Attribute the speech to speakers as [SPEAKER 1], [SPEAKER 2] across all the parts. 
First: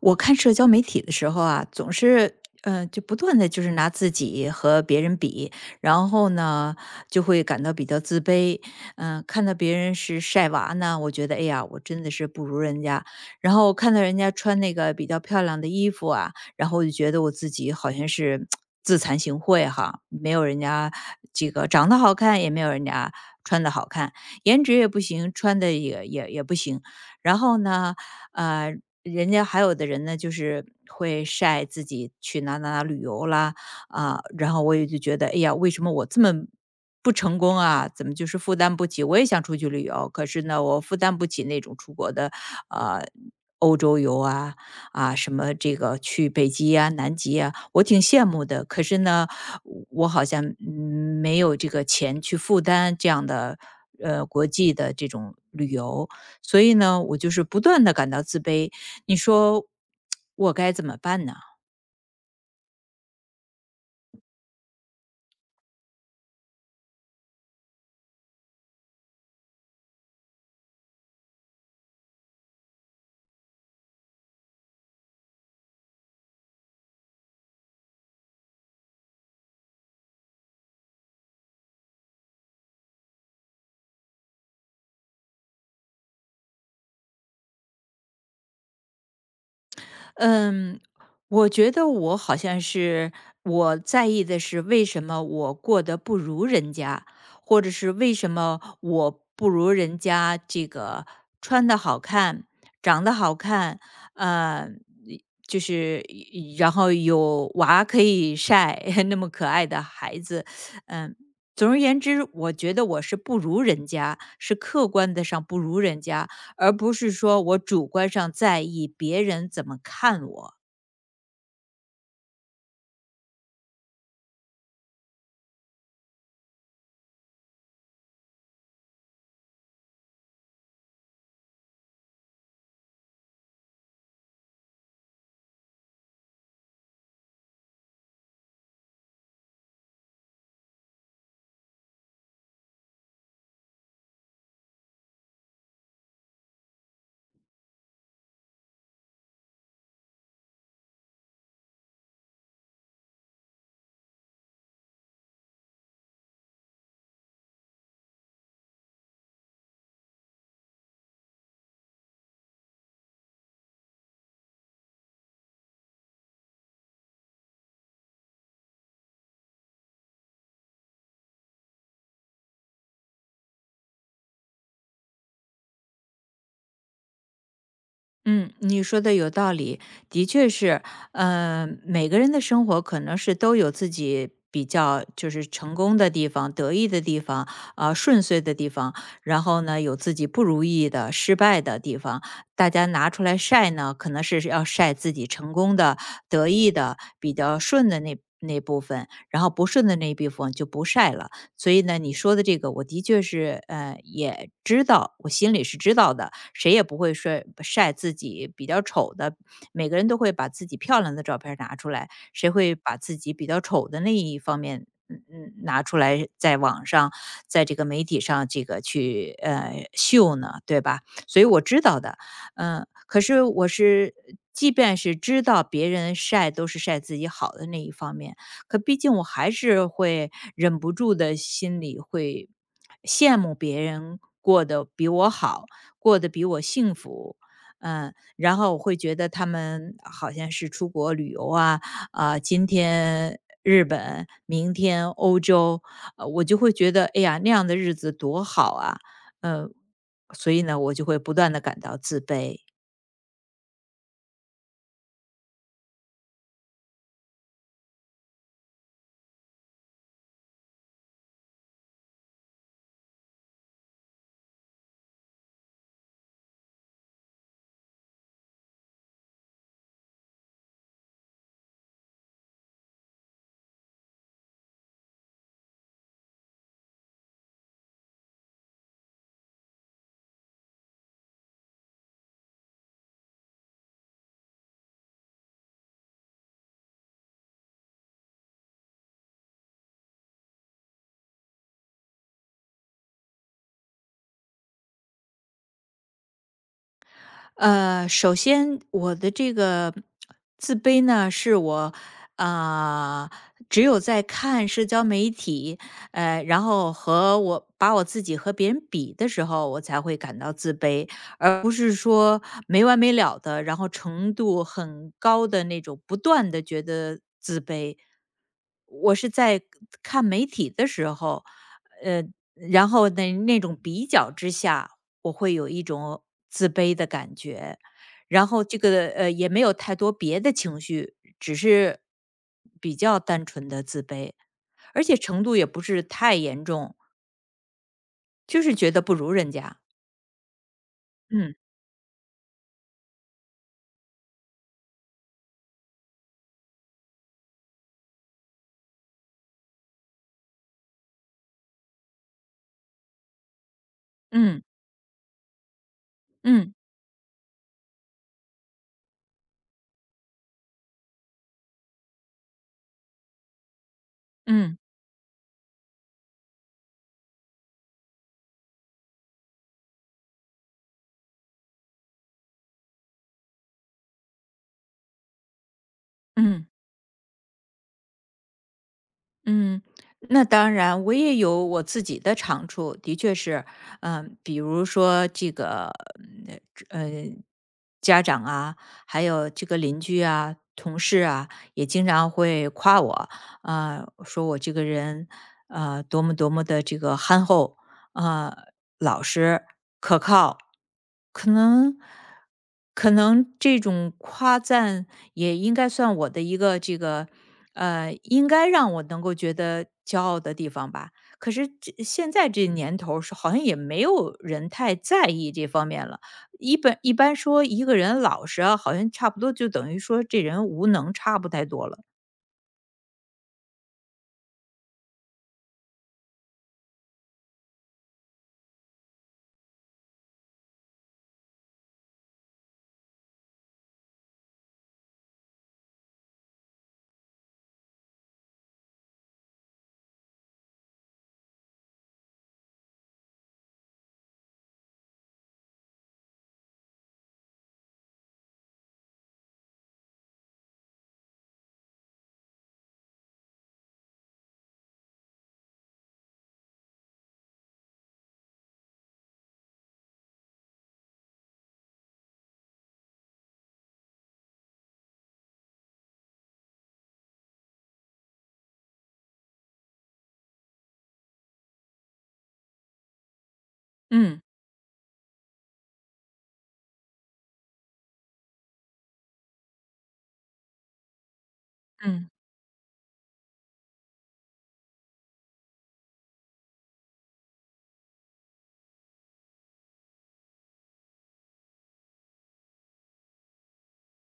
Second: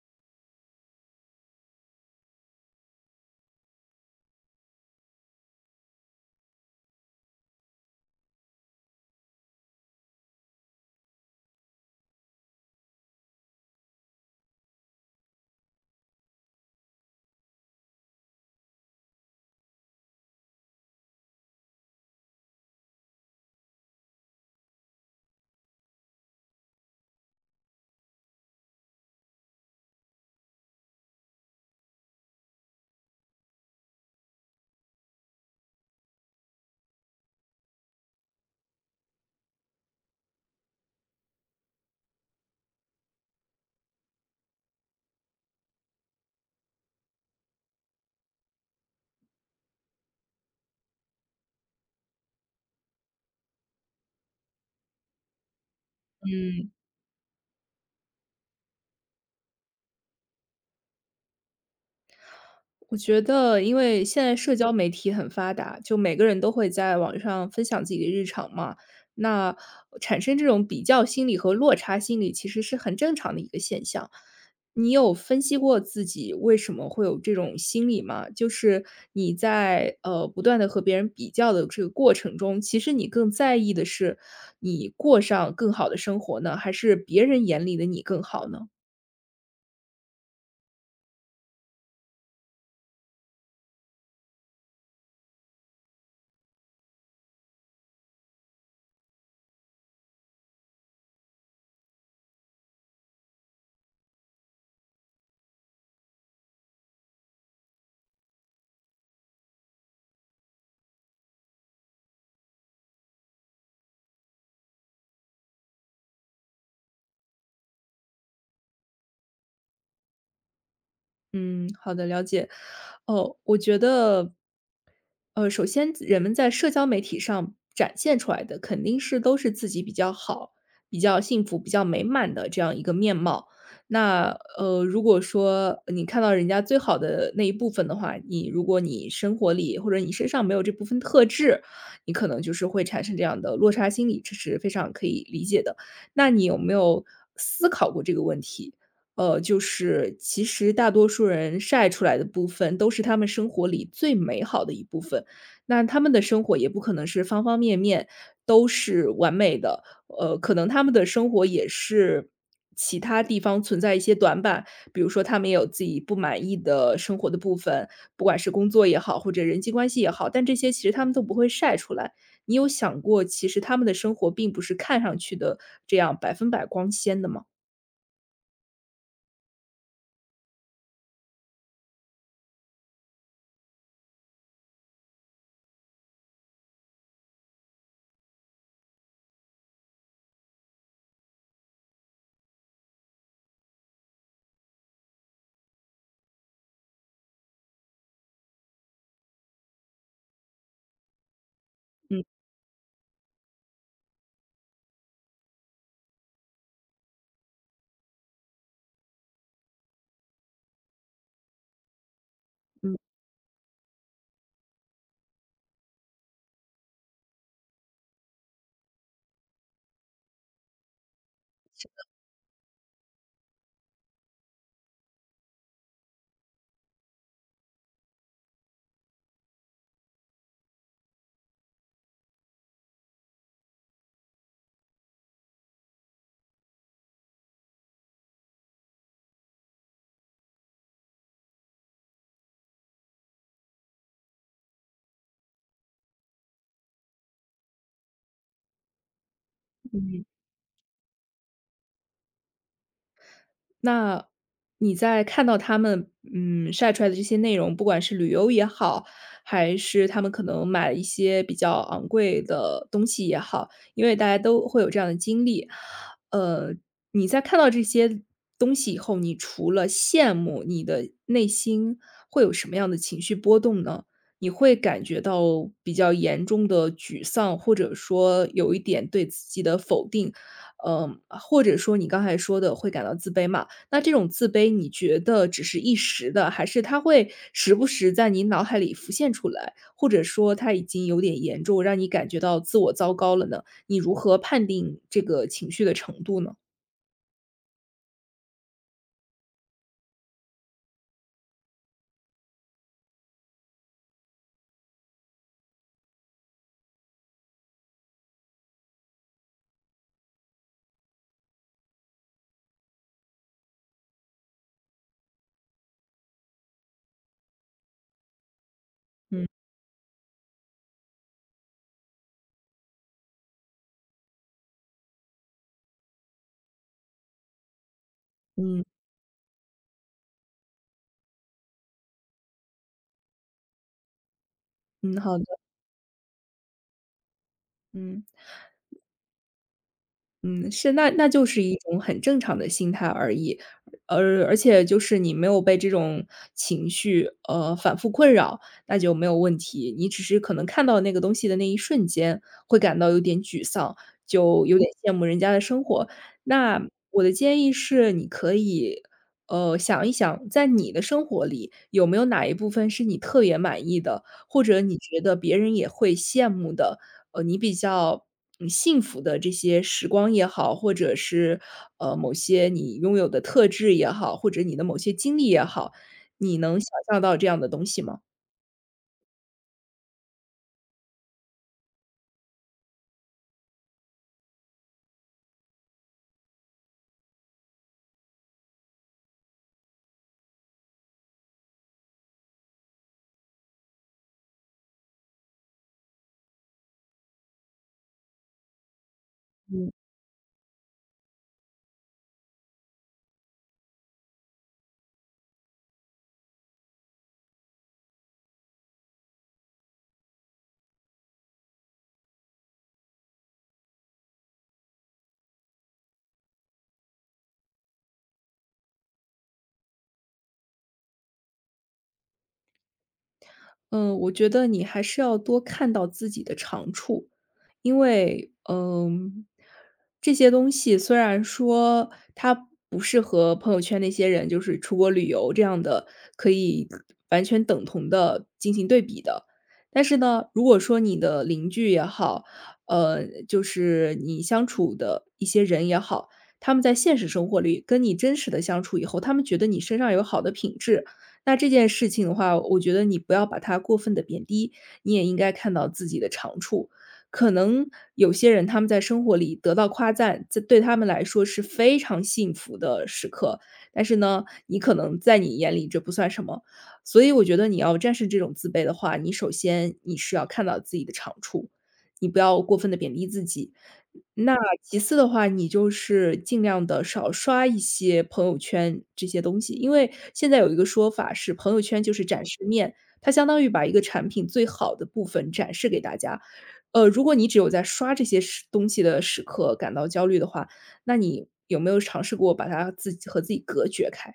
[SPEAKER 1] 我看社交媒体的时候啊，总是就不断的拿自己和别人比，然后呢，就会感到比较自卑。嗯、看到别人是晒娃呢，我觉得哎呀，我真的是不如人家。然后看到人家穿那个比较漂亮的衣服啊，然后我就觉得我自己好像是 自惭形秽哈，没有人家这个长得好看，也没有人家穿的好看，颜值也不行，穿的也不行。然后呢，呃，人家还有的人呢，就是会晒自己去哪哪哪旅游啦，啊，然后我也就觉得，哎呀，为什么我这么不成功啊？怎么就是负担不起？我也想出去旅游，可是呢，我负担不起那种出国的，呃，欧洲游啊，啊，什么这个去北极啊、南极啊，我挺羡慕的。可是呢，我好像没有这个钱去负担这样的，国际的这种旅游。所以呢，我就是不断的感到自卑。你说我该怎么办呢？
[SPEAKER 2] 我觉得，因为现在社交媒体很发达，就每个人都会在网上分享自己的日常嘛，那产生这种比较心理和落差心理，其实是很正常的一个现象。你有分析过自己为什么会有这种心理吗？就是你在不断的和别人比较的这个过程中，其实你更在意的是你过上更好的生活呢，还是别人眼里的你更好呢？
[SPEAKER 1] 嗯，我觉得我好像是我在意的是为什么我过得不如人家，或者是为什么我不如人家这个穿的好看，长得好看，呃，就是然后有娃可以晒 那么可爱的孩子，嗯。总而言之，我觉得我是不如人家，是客观的上不如人家，而不是说我主观上在意别人怎么看我。
[SPEAKER 2] 嗯，好的，了解。哦，我觉得首先人们在社交媒体上展现出来的肯定是都是自己比较好、比较幸福、比较美满的这样一个面貌。那如果说你看到人家最好的那一部分的话，你如果你生活里或者你身上没有这部分特质，你可能就是会产生这样的落差心理，这是非常可以理解的。那你有没有思考过这个问题？就是其实大多数人晒出来的部分都是他们生活里最美好的一部分，那他们的生活也不可能是方方面面都是完美的，可能他们的生活也是其他地方存在一些短板，比如说他们也有自己不满意的生活的部分，不管是工作也好，或者人际关系也好，但这些其实他们都不会晒出来。你有想过，其实他们的生活并不是看上去的这样百分百光鲜的吗？
[SPEAKER 1] 嗯，你说的有道理，的确是，嗯，每个人的生活可能是都有自己比较就是成功的地方、得意的地方、啊、顺遂的地方，然后呢有自己不如意的、失败的地方，大家拿出来晒呢，可能是要晒自己成功的、得意的、比较顺的那部分，然后不顺的那一部分就不晒了。所以呢，你
[SPEAKER 2] 嗯
[SPEAKER 1] 说的这个我的确是，呃，也知道，我心里是知道的，谁也不会说晒自己比较丑的，每个人都会把自己漂亮的照片儿拿出来，谁会
[SPEAKER 2] 嗯
[SPEAKER 1] 把自己比较丑的那一方面，嗯嗯，拿出来在网上，在这个媒体上这个去秀呢，对吧？所以我知道的，嗯、可是我是，即便是知道别人晒都是晒自己好的那一方面，可毕竟我还是会忍不住的心里会羡慕别人过得比我好，过得比我幸福。嗯，然后我会觉得他们好像是出国旅游啊，啊、今天日本，明天欧洲，我就会觉得，哎呀，那样的日子多好啊，呃，
[SPEAKER 2] 嗯。
[SPEAKER 1] 所以呢，我就会不断的感到自卑。
[SPEAKER 2] 那你在看到他们，嗯，晒出来的这些内容，不管是旅游也好，还是他们可能买一些比较昂贵的东西也好，因为大家都会有这样的经历。呃，你在看到这些东西以后，你除了羡慕，你的内心会有什么样的情绪波动呢？你会感觉到比较严重的沮丧，或者说有一点对自己的否定，嗯，或者说你刚才说的会感到自卑嘛？那这种自卑，你觉得只是一时的，还是它会时不时在你脑海里浮现出来，或者说它已经有点严重，让你感觉到自我糟糕了呢？你如何判定这个情绪的程度呢？
[SPEAKER 1] 呃，首先我的这个自卑呢，是我啊、只有在看社交媒体，呃，然后和我把我自己和别人比的时候，我才会感到自卑，而不是说没完没了的，然后程度很高的那种，不断的觉得自卑。我是在看媒体的时候，呃，然后那种比较之下，我会有一种自卑的感觉，然后
[SPEAKER 2] 嗯，
[SPEAKER 1] 也没有太多别的情绪，只是比较单纯的自卑，而
[SPEAKER 2] 嗯，
[SPEAKER 1] 且
[SPEAKER 2] 好
[SPEAKER 1] 程
[SPEAKER 2] 的，
[SPEAKER 1] 度也不是太严重，
[SPEAKER 2] 嗯。
[SPEAKER 1] 就是觉得不如人家。
[SPEAKER 2] 嗯，是，那就
[SPEAKER 1] 嗯
[SPEAKER 2] 是一种很正常的心态而已，而且就是你没有被这种情绪，反复困扰，那就没有问题。你只是可能看到那个东西的那一瞬间，会感到有点沮丧，
[SPEAKER 1] 嗯
[SPEAKER 2] 就有点羡慕人家的生活。
[SPEAKER 1] 嗯
[SPEAKER 2] 那我的建议是，你可以，想一想，在你的生活里，有没有哪一部分是你特别满意的，或
[SPEAKER 1] 嗯
[SPEAKER 2] 者你觉得别人也会羡慕的？你比较幸福的这些时光也好，或者是某些你拥有的特质也好，或者你的某些经历也好，你
[SPEAKER 1] 嗯。
[SPEAKER 2] 能想象到这样的东西吗？
[SPEAKER 1] 嗯，那当然，我也有我自己的长处，的确是，嗯、比如说这个，嗯呃，家长啊，还有这个邻居啊、同事啊，也经常会夸我，啊、说我这个人，啊，多么多么的这个憨厚，啊、老实、可靠，可能。可能这种夸赞也应该算我的一个应该让我能够觉得骄傲的地方吧。可是这现在这年头儿是好像也没有人太在意这方面了。一般说一个人老实啊，好像差不多就等于说这人无能，差不太多了。
[SPEAKER 2] 嗯，我觉得你还是要多看到自己的长处，因为，嗯，这些东西虽然说它不是和朋友圈那些人就是出国旅游这样的可以完全等同的进行对比的，但是呢，如果说你的邻居也好，就是你相处的一些人也好，他们在现实生活里跟你真实的相处以后，他们觉得你身上有好的品质，那这件事情的话，我觉得你不要把它过分的贬低，你也应该看到自己的长处。可能有些人他们在生活里得到夸赞，这对他们来说是非常幸福的时刻，但是呢，你可能在你眼里这不算什么。所以我觉得你要战胜这种自卑的话，你首先你是要看到自己的长处，你不要过分的贬低自己。
[SPEAKER 1] 嗯
[SPEAKER 2] 那其次的话，你就是尽量的少刷一些朋友圈这些东西。因为现在有一个说法是朋友圈就是
[SPEAKER 1] 嗯。
[SPEAKER 2] 展示面，它相当于把一个产品最好的部分展示给大家。如果你只有在刷这些时东西的时刻感到焦虑的话，那你有没有尝试过把它自己和自己隔绝开？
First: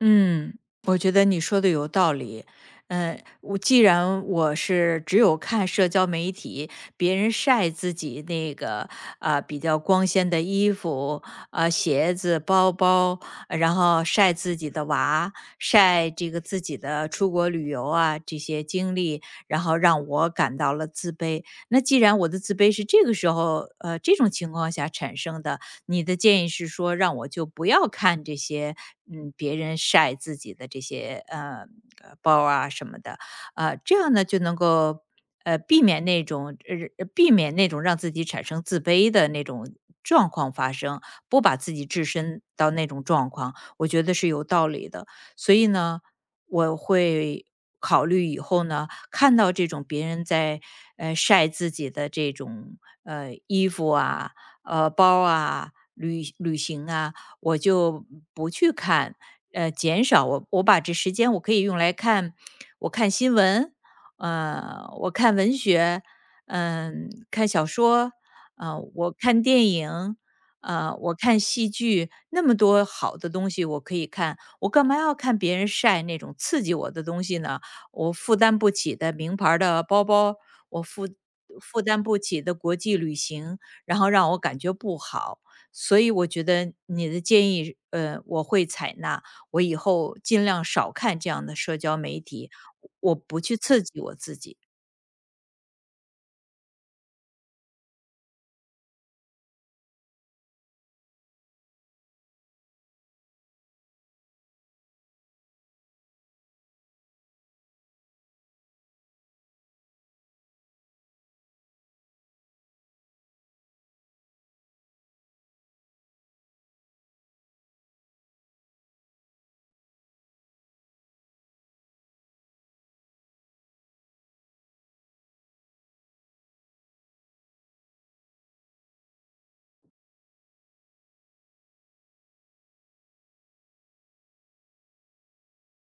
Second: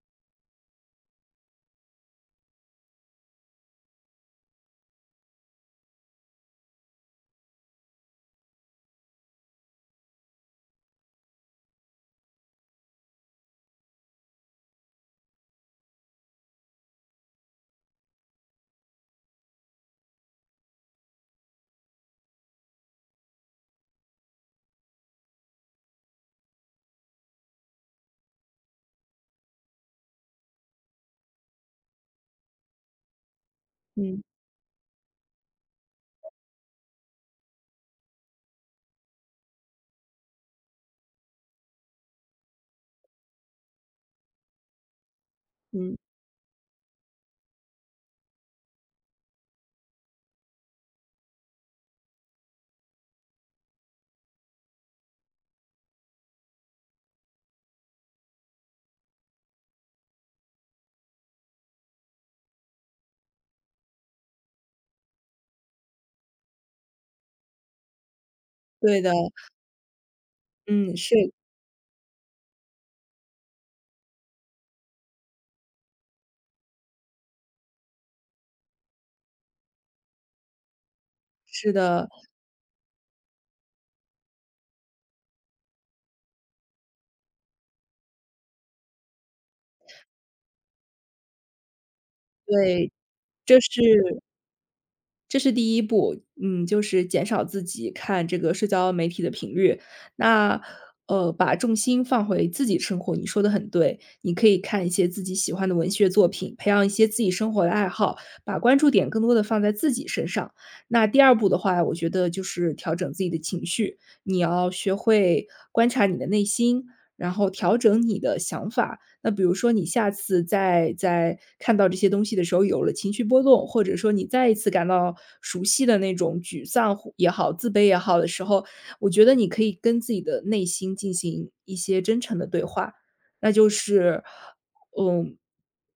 [SPEAKER 1] 嗯，我觉得你说的有道理。嗯，我既然我是只有看社交媒体，别人晒自己那个啊、比较光鲜的衣服、啊、鞋子、包包，然后晒自己的娃，晒这个自己的出国旅游啊这些经历，然后让我感到了自卑。那既然我的自卑是这个时候这种情况下产生的，你的建议是说让我就不要看这些，嗯，别人晒自己的这些包啊什么的，呃，这样
[SPEAKER 2] 嗯，
[SPEAKER 1] 呢就能够呃避免那种呃避免那种让自己产生自卑的那种状况发生，不把自己置身到那种状况，我觉得是有道理的。所以
[SPEAKER 2] 嗯，
[SPEAKER 1] 呢，我会考虑以后呢，看到这种别人在晒自己的这种衣服啊、呃包啊，旅行啊，我就不去看，呃，减少我把这时间我可以用来看，我看新闻，呃，我看文学，嗯、看小说，呃，
[SPEAKER 2] 对的，
[SPEAKER 1] 我看电影，呃，
[SPEAKER 2] 嗯，
[SPEAKER 1] 我
[SPEAKER 2] 是，
[SPEAKER 1] 看戏剧，那么多好的东西我可以看，我干嘛要看别人晒那种刺激我的东西呢？我负担不起的名牌儿的包包，我负
[SPEAKER 2] 是
[SPEAKER 1] 负担
[SPEAKER 2] 的，
[SPEAKER 1] 不起的国际旅行，然后让我感觉不好。所以我觉得你的建议，呃，我会采纳。我以后尽量少看这样的社交媒体，
[SPEAKER 2] 对，
[SPEAKER 1] 我不去
[SPEAKER 2] 这是
[SPEAKER 1] 刺激我自己。
[SPEAKER 2] 这是第一步，嗯，就是减少自己看这个社交媒体的频率。那，把重心放回自己生活，你说的很对，你可以看一些自己喜欢的文学作品，培养一些自己生活的爱好，把关注点更多的放在自己身上。那第二步的话，我觉得就是调整自己的情绪，你要学会观察你的内心，然后调整你的想法，那比如说你下次再看到这些东西的时候有了情绪波动，或者说你再一次感到熟悉的那种沮丧或也好、自卑也好的时候，我觉得你可以跟自己的内心进行一些真诚的对话。那就是，嗯，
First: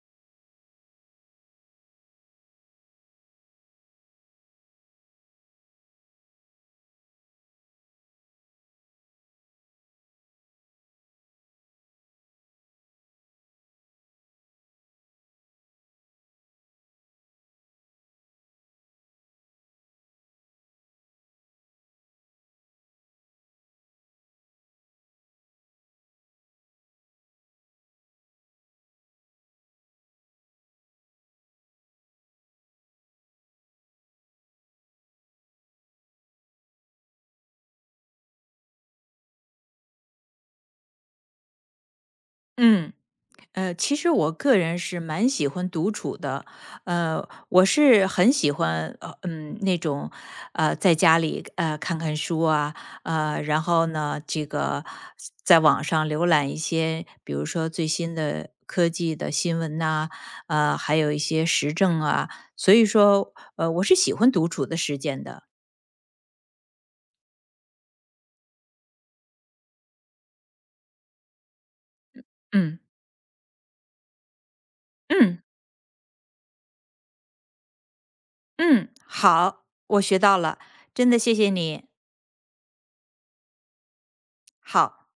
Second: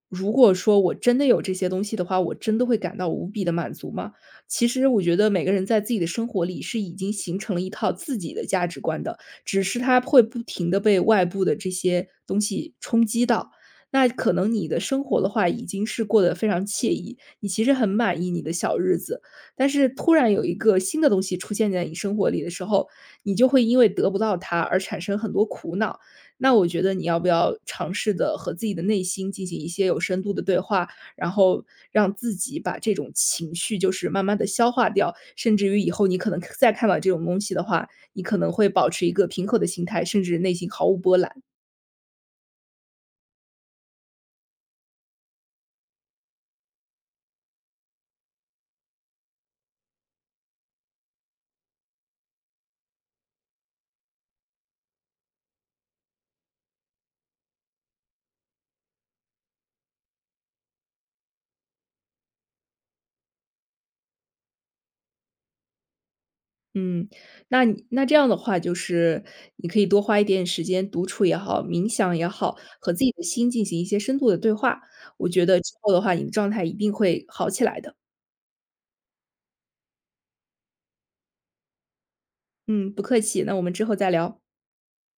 [SPEAKER 2] 如果说我真的有这些东西的话，我真的会感到无比的满足吗？其实我觉得每个人在自己的生活里是已经形成了一套自己的价值观的，只是它会不停的被外部的这些东西冲击到。那可能你的生活的话已经是过得非常惬意，你其实很满意你的小日子，但是突然有一个新的东西出现在你生活里的时候，你就会因为得不到它而产生很多苦恼。那我觉得你要不要尝试的和自己的内心进行一些有深度的对话，然后让自己把这种情绪就是慢慢的消化掉，甚至于以后你可能再看到这种东西的话，你可能会保持一个平和的心态，甚至内心毫无波澜。
[SPEAKER 1] 嗯。呃，其实我个人是蛮喜欢独处的，呃，我是很喜欢，呃，嗯，那种，呃，在家里看看书啊，呃，然后呢，这个在网上浏览一些，比如说最新的科技的新闻呐、呃，还有一些时政啊，所以说，呃，我是喜欢独处的时间的。
[SPEAKER 2] 嗯，那这样的话，就是你可以多花一点时间独处也好，冥想也好，
[SPEAKER 1] 嗯
[SPEAKER 2] 和自己的心进行一些深度的对话。我
[SPEAKER 1] 嗯
[SPEAKER 2] 觉得之后的话，你的状态一定会好起来的。
[SPEAKER 1] 嗯，好，我学到了，真的谢谢你，
[SPEAKER 2] 嗯，不客气，那我们之后再聊。
[SPEAKER 1] 好。